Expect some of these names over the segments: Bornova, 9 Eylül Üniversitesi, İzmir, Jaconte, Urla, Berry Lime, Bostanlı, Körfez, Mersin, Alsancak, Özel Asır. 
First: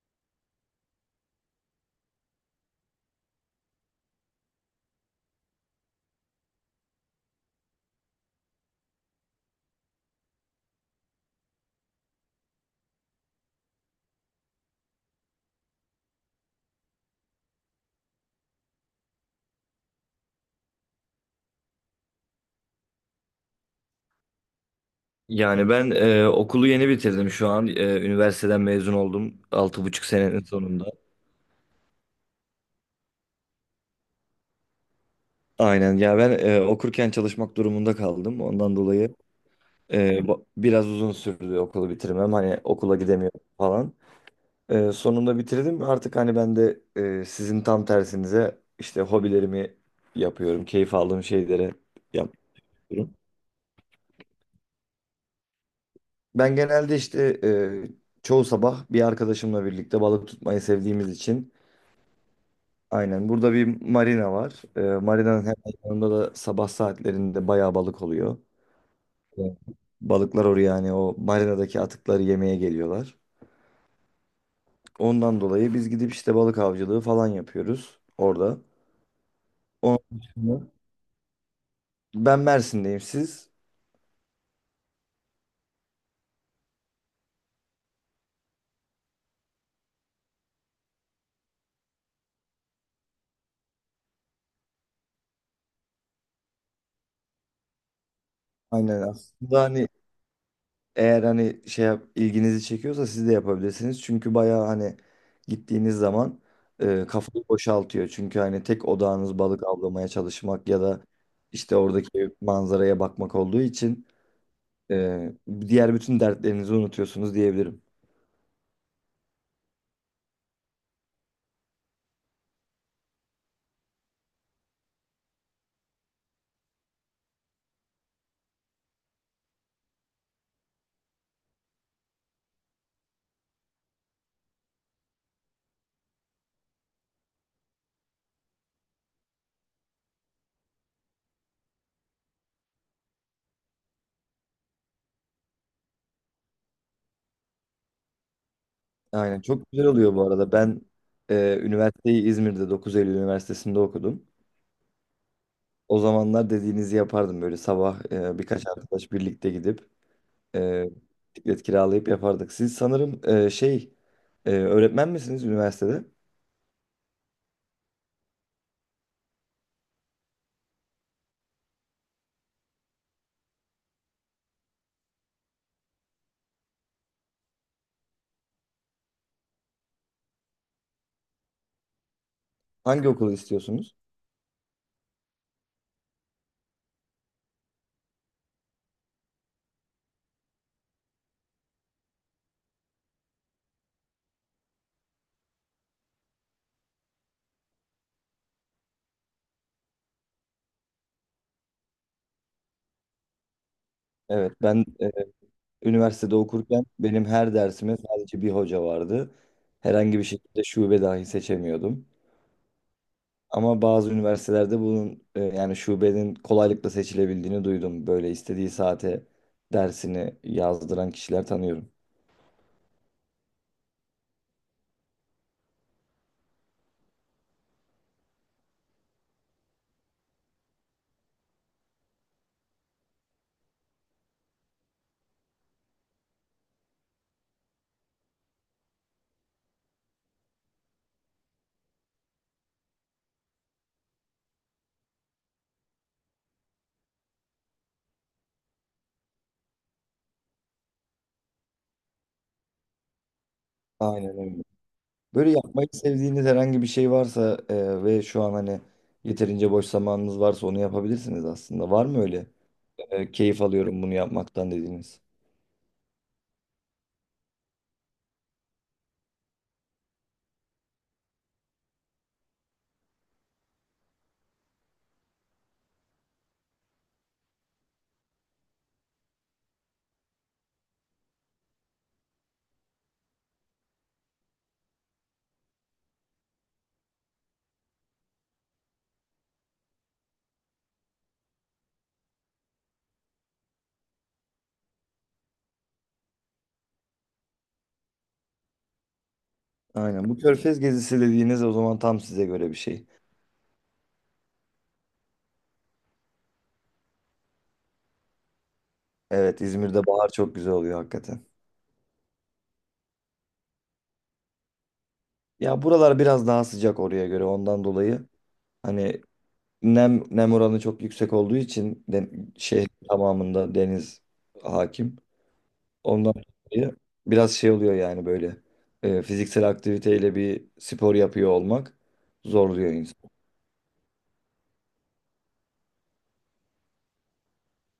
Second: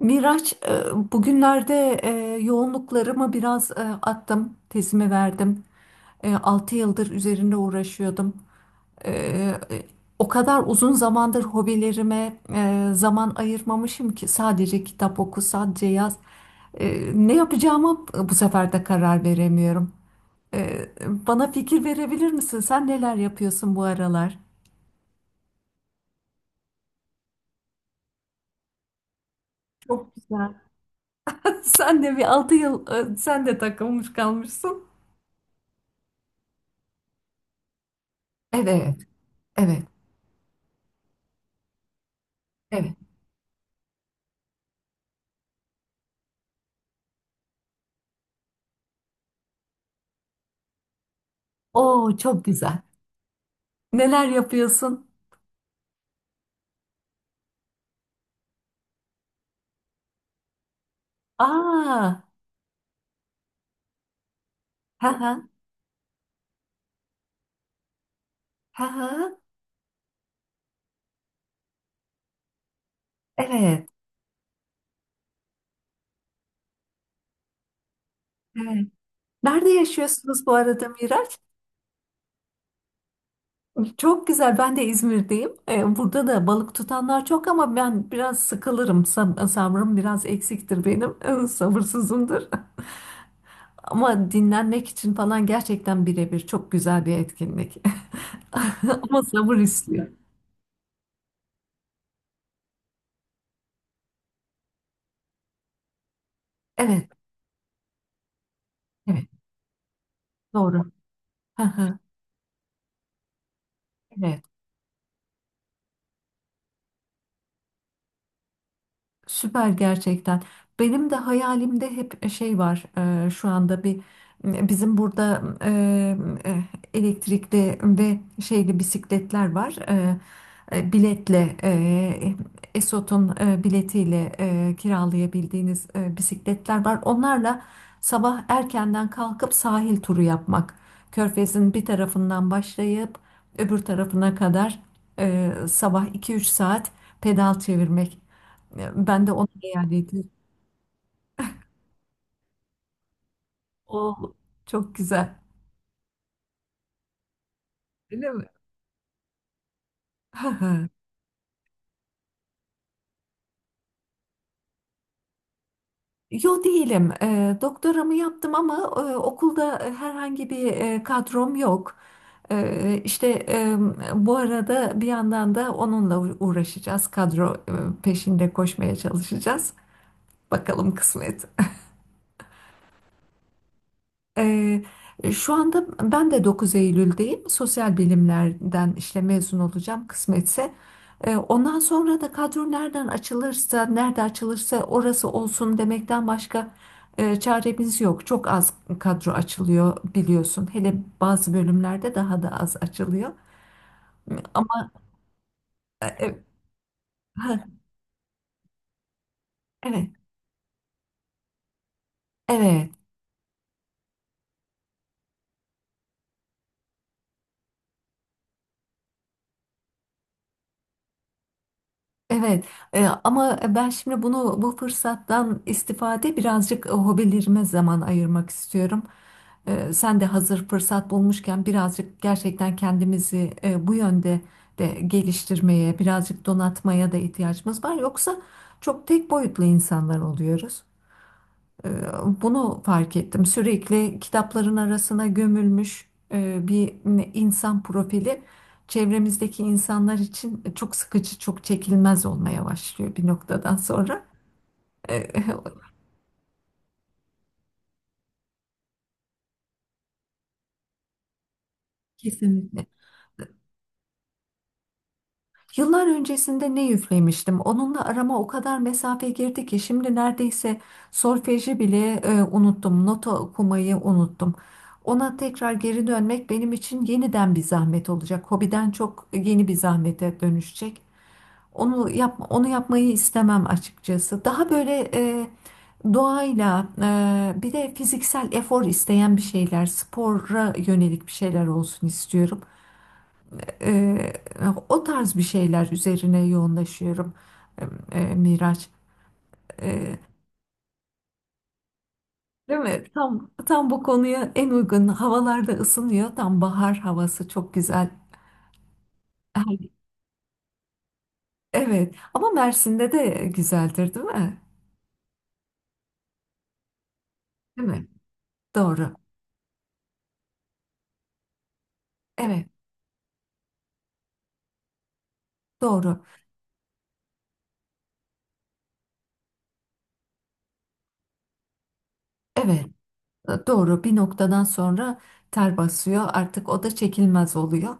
Miraç, bugünlerde yoğunluklarımı biraz attım, tezimi verdim. 6 yıldır üzerinde uğraşıyordum. E, e, O kadar uzun zamandır hobilerime zaman ayırmamışım ki sadece kitap oku, sadece yaz. E, Ne yapacağımı bu sefer de karar veremiyorum. E, Bana fikir verebilir misin? Sen neler yapıyorsun bu aralar? Yani ben okulu yeni bitirdim şu an. Üniversiteden mezun oldum. 6,5 Çok senenin güzel. sonunda. Sen de bir 6 yıl, sen de takılmış kalmışsın. Aynen ya ben okurken çalışmak durumunda kaldım. Ondan Evet, dolayı evet. Biraz uzun sürdü okulu bitirmem. Hani Evet. okula gidemiyorum falan. Sonunda bitirdim. Artık hani ben de sizin tam tersinize işte hobilerimi yapıyorum. Keyif aldığım şeylere Oo, çok güzel. yapıyorum. Neler yapıyorsun? Ben genelde işte çoğu sabah bir arkadaşımla birlikte balık tutmayı sevdiğimiz için. Aa, Aynen. Burada bir marina var. Ha ha. Marinanın hemen yanında da sabah saatlerinde bayağı balık oluyor. Ha ha. Evet. Balıklar oraya yani o marinadaki atıkları yemeye geliyorlar. Evet, Ondan dolayı biz gidip işte balık avcılığı falan yapıyoruz orada. evet. Nerede Onun yaşıyorsunuz bu dışında arada, Miraç? ben Mersin'deyim, siz? Çok güzel. Ben de İzmir'deyim. Burada da balık tutanlar çok ama ben biraz sıkılırım. Sabrım biraz eksiktir benim. Sabırsızımdır. Ama dinlenmek için falan gerçekten birebir çok güzel bir etkinlik. Aynen Ama sabır aslında hani, istiyor. eğer hani şey yap, ilginizi çekiyorsa siz de yapabilirsiniz. Çünkü bayağı hani gittiğiniz zaman Evet, kafayı boşaltıyor. Çünkü hani tek evet. odağınız balık avlamaya çalışmak ya Doğru. da işte Ha ha. oradaki manzaraya bakmak olduğu için Evet. e, diğer bütün dertlerinizi unutuyorsunuz diyebilirim. Süper gerçekten. Benim de hayalimde hep şey var, şu anda bir bizim burada e, elektrikli ve şeyli bisikletler var. Biletle, Esot'un biletiyle kiralayabildiğiniz bisikletler var. Onlarla sabah erkenden kalkıp sahil turu yapmak. Körfez'in bir tarafından başlayıp öbür tarafına kadar sabah iki üç saat pedal çevirmek. Ya, ben de Aynen, ona çok güzel oluyor bu eyaleti. arada. Ben üniversiteyi İzmir'de 9 Eylül Üniversitesi'nde O, okudum. çok güzel. O zamanlar dediğinizi yapardım. Böyle sabah Öyle mi? birkaç arkadaş birlikte gidip e, bisiklet kiralayıp yapardık. Siz sanırım şey, öğretmen misiniz üniversitede? Yo, değilim. Doktoramı yaptım ama okulda herhangi bir kadrom yok. İşte bu arada bir yandan da onunla uğraşacağız. Kadro peşinde koşmaya çalışacağız. Bakalım kısmet. Hangi okulu istiyorsunuz? Ee, Şu anda ben de 9 Eylül'deyim. Sosyal bilimlerden işte mezun olacağım kısmetse. Ondan sonra da kadro nereden açılırsa, nerede açılırsa orası olsun demekten başka çaremiz yok. Çok az kadro açılıyor biliyorsun. Hele bazı bölümlerde daha da az açılıyor. Evet, ben Ama e, üniversitede e, okurken benim her ha, dersime sadece bir hoca vardı. evet, Herhangi bir şekilde şube dahi seçemiyordum. evet. Ama bazı üniversitelerde bunun yani şubenin kolaylıkla seçilebildiğini duydum. Böyle istediği saate dersini yazdıran kişiler tanıyorum. Evet, ama ben şimdi bunu bu fırsattan istifade birazcık hobilerime zaman ayırmak istiyorum. Sen de hazır fırsat bulmuşken birazcık gerçekten kendimizi bu yönde de geliştirmeye, birazcık donatmaya da ihtiyacımız var. Yoksa çok tek boyutlu insanlar oluyoruz. Ee, Bunu fark ettim. Sürekli kitapların arasına gömülmüş bir insan profili çevremizdeki insanlar için çok sıkıcı, çok çekilmez olmaya başlıyor bir noktadan sonra. Aynen öyle. Ee, Böyle yapmayı sevdiğiniz herhangi bir şey varsa ve şu an hani yeterince boş zamanınız varsa onu yapabilirsiniz aslında. Var mı öyle? Kesinlikle. Keyif alıyorum bunu yapmaktan dediğiniz? Yıllar öncesinde ne üflemiştim. Onunla arama o kadar mesafe girdi ki şimdi neredeyse solfeji bile unuttum. Nota okumayı unuttum. Ona tekrar geri dönmek benim için yeniden bir zahmet olacak. Hobiden çok yeni bir zahmete dönüşecek. Onu yapma, onu yapmayı istemem açıkçası. Daha böyle doğayla, bir de fiziksel efor isteyen bir şeyler, spora yönelik bir şeyler olsun istiyorum. Eee, O tarz bir şeyler üzerine yoğunlaşıyorum, Miraç. Eee, Aynen. Bu Körfez gezisi dediğiniz o zaman tam size göre bir Değil mi? şey. Tam bu konuya en uygun havalarda ısınıyor. Tam bahar havası çok güzel. Evet, Her- İzmir'de bahar çok güzel oluyor hakikaten. Evet. Ama Mersin'de de güzeldir, değil mi? Ya buralar biraz daha sıcak oraya göre, ondan Değil mi? dolayı Doğru. hani nem oranı çok yüksek olduğu için de Evet. şehrin tamamında deniz hakim. Doğru. Ondan dolayı biraz şey oluyor yani, böyle fiziksel aktiviteyle bir spor yapıyor olmak Evet. zorluyor insanı. Doğru. Bir noktadan sonra ter basıyor. Artık o da çekilmez oluyor.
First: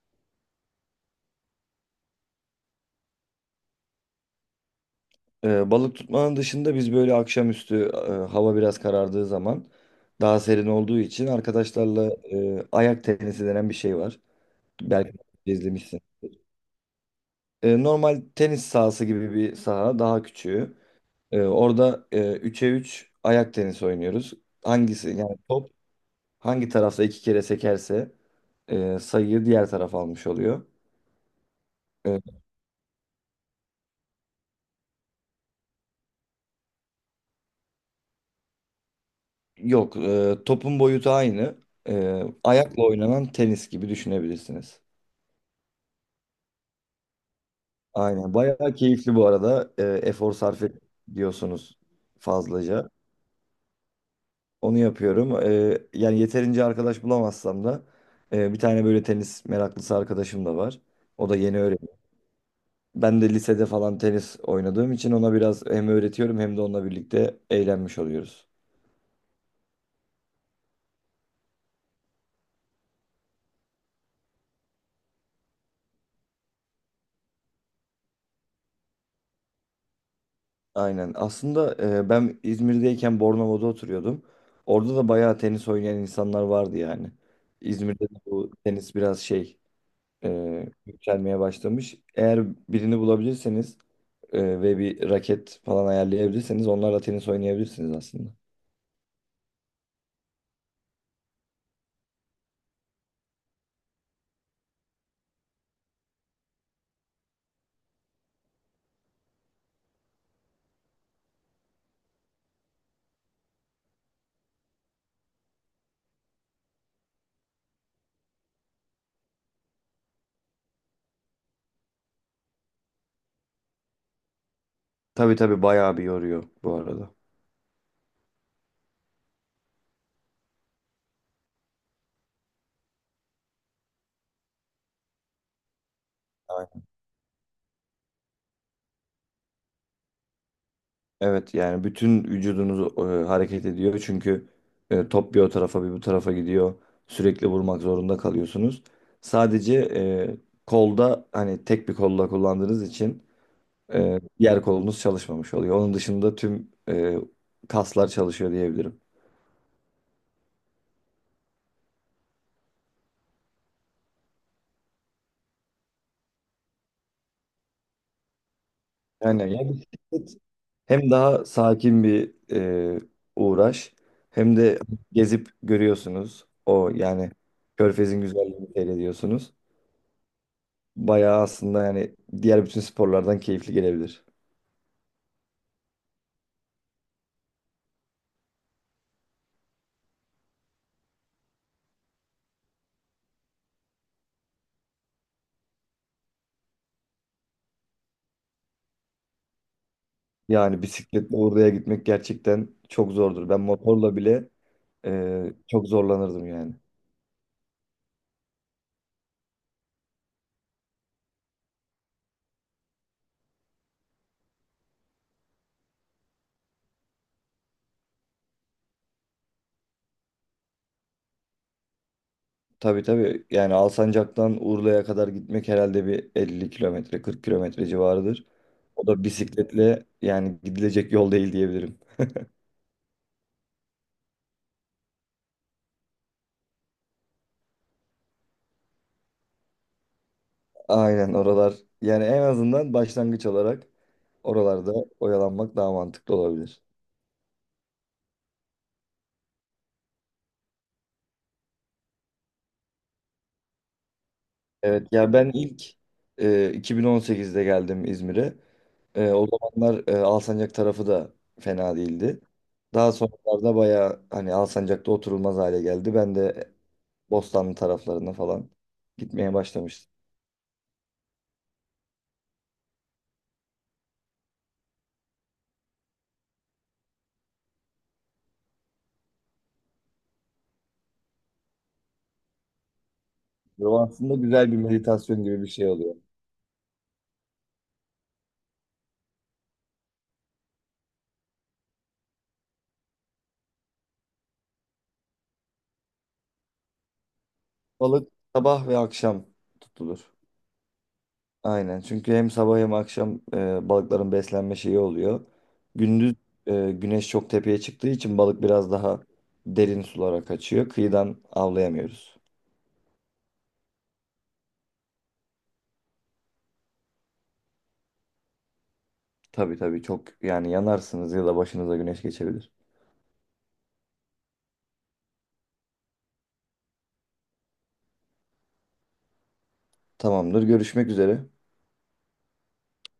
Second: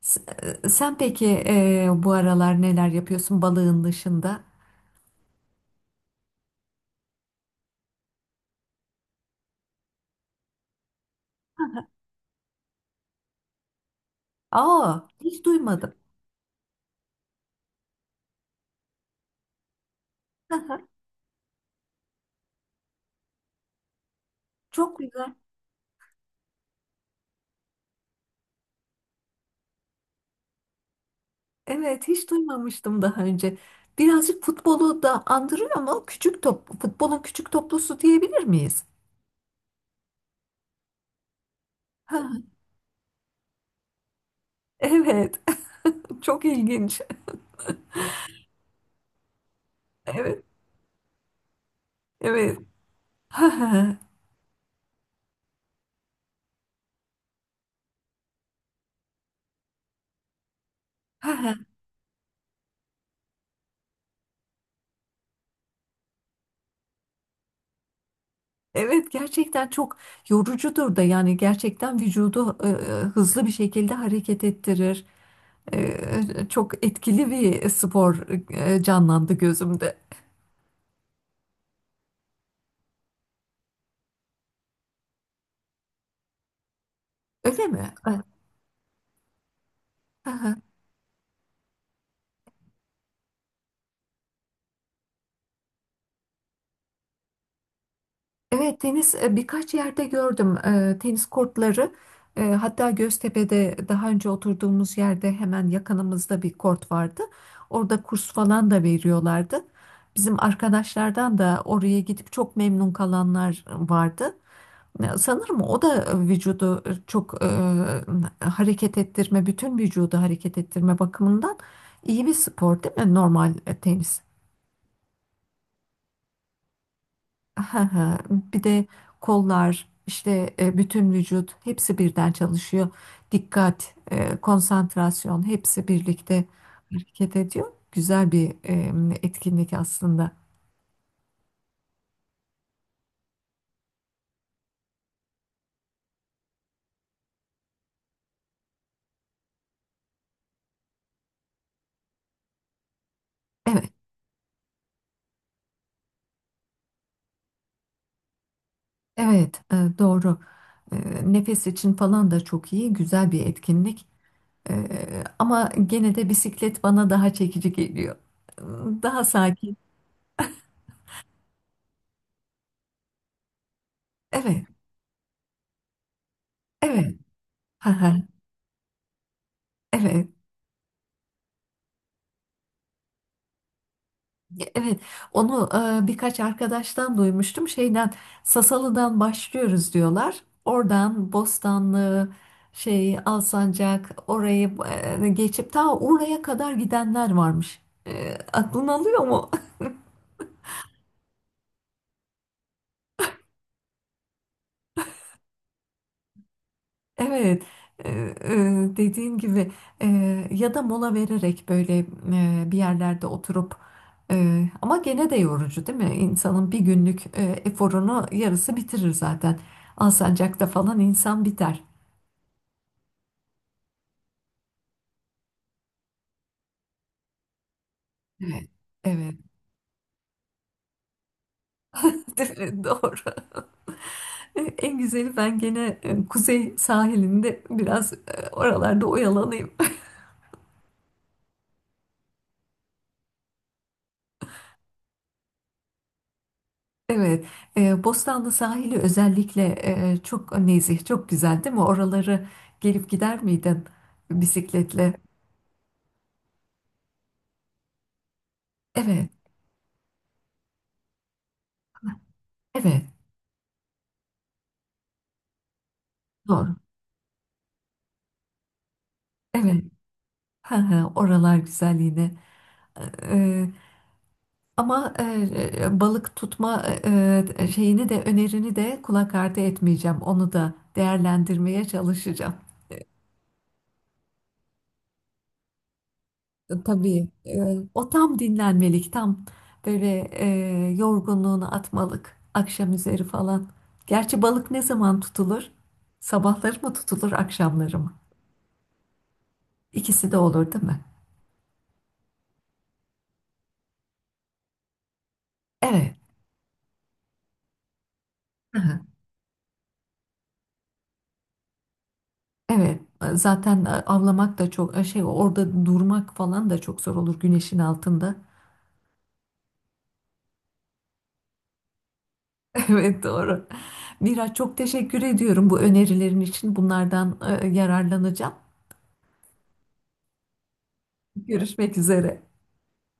Sen peki, bu aralar neler yapıyorsun balığın dışında? Balık tutmanın dışında biz böyle akşamüstü, hava biraz karardığı zaman daha serin olduğu için, arkadaşlarla ayak tenisi denen bir şey var. Aa, Belki hiç duymadım. izlemişsin. Normal tenis sahası gibi bir saha, daha küçüğü. Aha. Orada 3'e 3 ayak tenisi oynuyoruz. Çok Hangisi güzel. yani, top hangi tarafta iki kere sekerse sayıyı diğer taraf almış oluyor. Evet, hiç E, duymamıştım daha önce. Birazcık futbolu da andırıyor ama küçük top, futbolun küçük toplusu diyebilir miyiz? Yok. Topun boyutu aynı. Ha. Ayakla oynanan tenis gibi düşünebilirsiniz. Evet, çok ilginç. Aynen. Bayağı keyifli bu arada. Efor Evet, sarf et diyorsunuz evet. fazlaca. Ha ha. Onu yapıyorum. Yani yeterince arkadaş bulamazsam da bir tane böyle tenis meraklısı arkadaşım da var. O Ha da yeni ha. öğreniyor. Ben de lisede falan tenis oynadığım için ona biraz hem öğretiyorum, hem de onunla birlikte eğlenmiş oluyoruz. Evet, gerçekten çok yorucudur da yani gerçekten vücudu hızlı bir şekilde hareket ettirir. E, Çok etkili bir spor canlandı gözümde. Aynen. Aslında ben İzmir'deyken Bornova'da oturuyordum. Orada da bayağı tenis oynayan insanlar vardı yani. Öyle mi? İzmir'de de Ha bu tenis biraz şey, ha. Yükselmeye başlamış. Eğer birini bulabilirseniz ve bir raket falan ayarlayabilirseniz onlarla tenis oynayabilirsiniz aslında. Evet, tenis birkaç yerde gördüm, tenis kortları. Hatta Göztepe'de daha önce oturduğumuz yerde hemen yakınımızda bir kort vardı. Orada kurs falan da veriyorlardı. Bizim arkadaşlardan da oraya gidip çok memnun kalanlar vardı. Sanırım o da vücudu çok hareket ettirme, bütün vücudu hareket ettirme bakımından iyi bir spor değil mi? Normal tenis. Tabii tabii, bayağı bir yoruyor bu arada. Aha, ha. Bir de kollar, işte, bütün vücut hepsi birden çalışıyor. Dikkat, konsantrasyon hepsi birlikte Aynen. hareket ediyor. Güzel bir etkinlik aslında. Evet yani bütün vücudunuz hareket ediyor, çünkü top bir o tarafa bir bu tarafa gidiyor. Sürekli vurmak zorunda kalıyorsunuz. Sadece kolda, hani tek bir kolla kullandığınız için Evet, diğer kolunuz çalışmamış oluyor. Onun dışında tüm kaslar çalışıyor diyebilirim. evet, doğru. E, Nefes için falan da çok iyi, güzel bir etkinlik. Ama gene de bisiklet bana daha çekici geliyor. Daha Yani ya, sakin. bisiklet hem daha sakin bir e, uğraş, hem Evet, de gezip görüyorsunuz. O evet. yani, Aha. Körfez'in güzelliğini seyrediyorsunuz. Evet. Bayağı aslında yani, diğer bütün sporlardan keyifli gelebilir. Evet, onu birkaç arkadaştan duymuştum. Sasalı'dan başlıyoruz diyorlar. Oradan Bostanlı, Alsancak orayı geçip ta oraya kadar gidenler varmış. Aklın alıyor mu? Yani bisikletle oraya gitmek gerçekten çok zordur. Ben motorla bile çok zorlanırdım yani. Evet, e, e, dediğin gibi, ya da mola vererek böyle bir yerlerde oturup, ama gene de yorucu değil mi? İnsanın bir günlük eforunu yarısı bitirir zaten. Alsancak'ta falan insan biter. Tabii tabii, yani Alsancak'tan Urla'ya kadar gitmek herhalde bir 50 kilometre, 40 kilometre civarıdır. Evet, O da evet. bisikletle yani gidilecek yol değil diyebilirim. Doğru. En güzeli ben gene kuzey sahilinde biraz oralarda oyalanayım. Aynen, oralar yani en azından başlangıç olarak oralarda oyalanmak daha mantıklı olabilir. Evet, Bostanlı sahili özellikle çok nezih, çok güzel değil mi? Oraları gelip gider miydin Evet bisikletle? ya, ben ilk 2018'de geldim İzmir'e. Evet, O zamanlar Alsancak tarafı da fena değildi. evet, Daha sonralarda bayağı hani Alsancak'ta oturulmaz hale geldi. Ben de doğru. Bostanlı taraflarına falan gitmeye Evet, başlamıştım. hı hı, oralar güzel yine. E, Ama balık tutma şeyini de önerini de kulak ardı etmeyeceğim. Onu da değerlendirmeye çalışacağım. Bu aslında güzel bir meditasyon gibi bir şey oluyor. Tabii, o tam dinlenmelik, tam böyle yorgunluğunu atmalık akşam üzeri falan. Gerçi balık ne zaman tutulur? Sabahları mı tutulur, akşamları mı? Balık sabah ve akşam İkisi tutulur. de olur değil mi? Aynen. Çünkü hem sabah hem akşam balıkların beslenme şeyi oluyor. Evet. Gündüz güneş çok tepeye çıktığı için balık Hı biraz hı. daha derin sulara kaçıyor. Kıyıdan avlayamıyoruz. Evet, zaten avlamak da çok şey, orada durmak falan da çok zor olur güneşin altında. Tabii tabii, çok yani, yanarsınız ya da başınıza güneş geçebilir. Evet, doğru. Miraç, çok teşekkür ediyorum bu önerilerin için, bunlardan yararlanacağım. Tamamdır. Görüşmek üzere. Görüşmek üzere.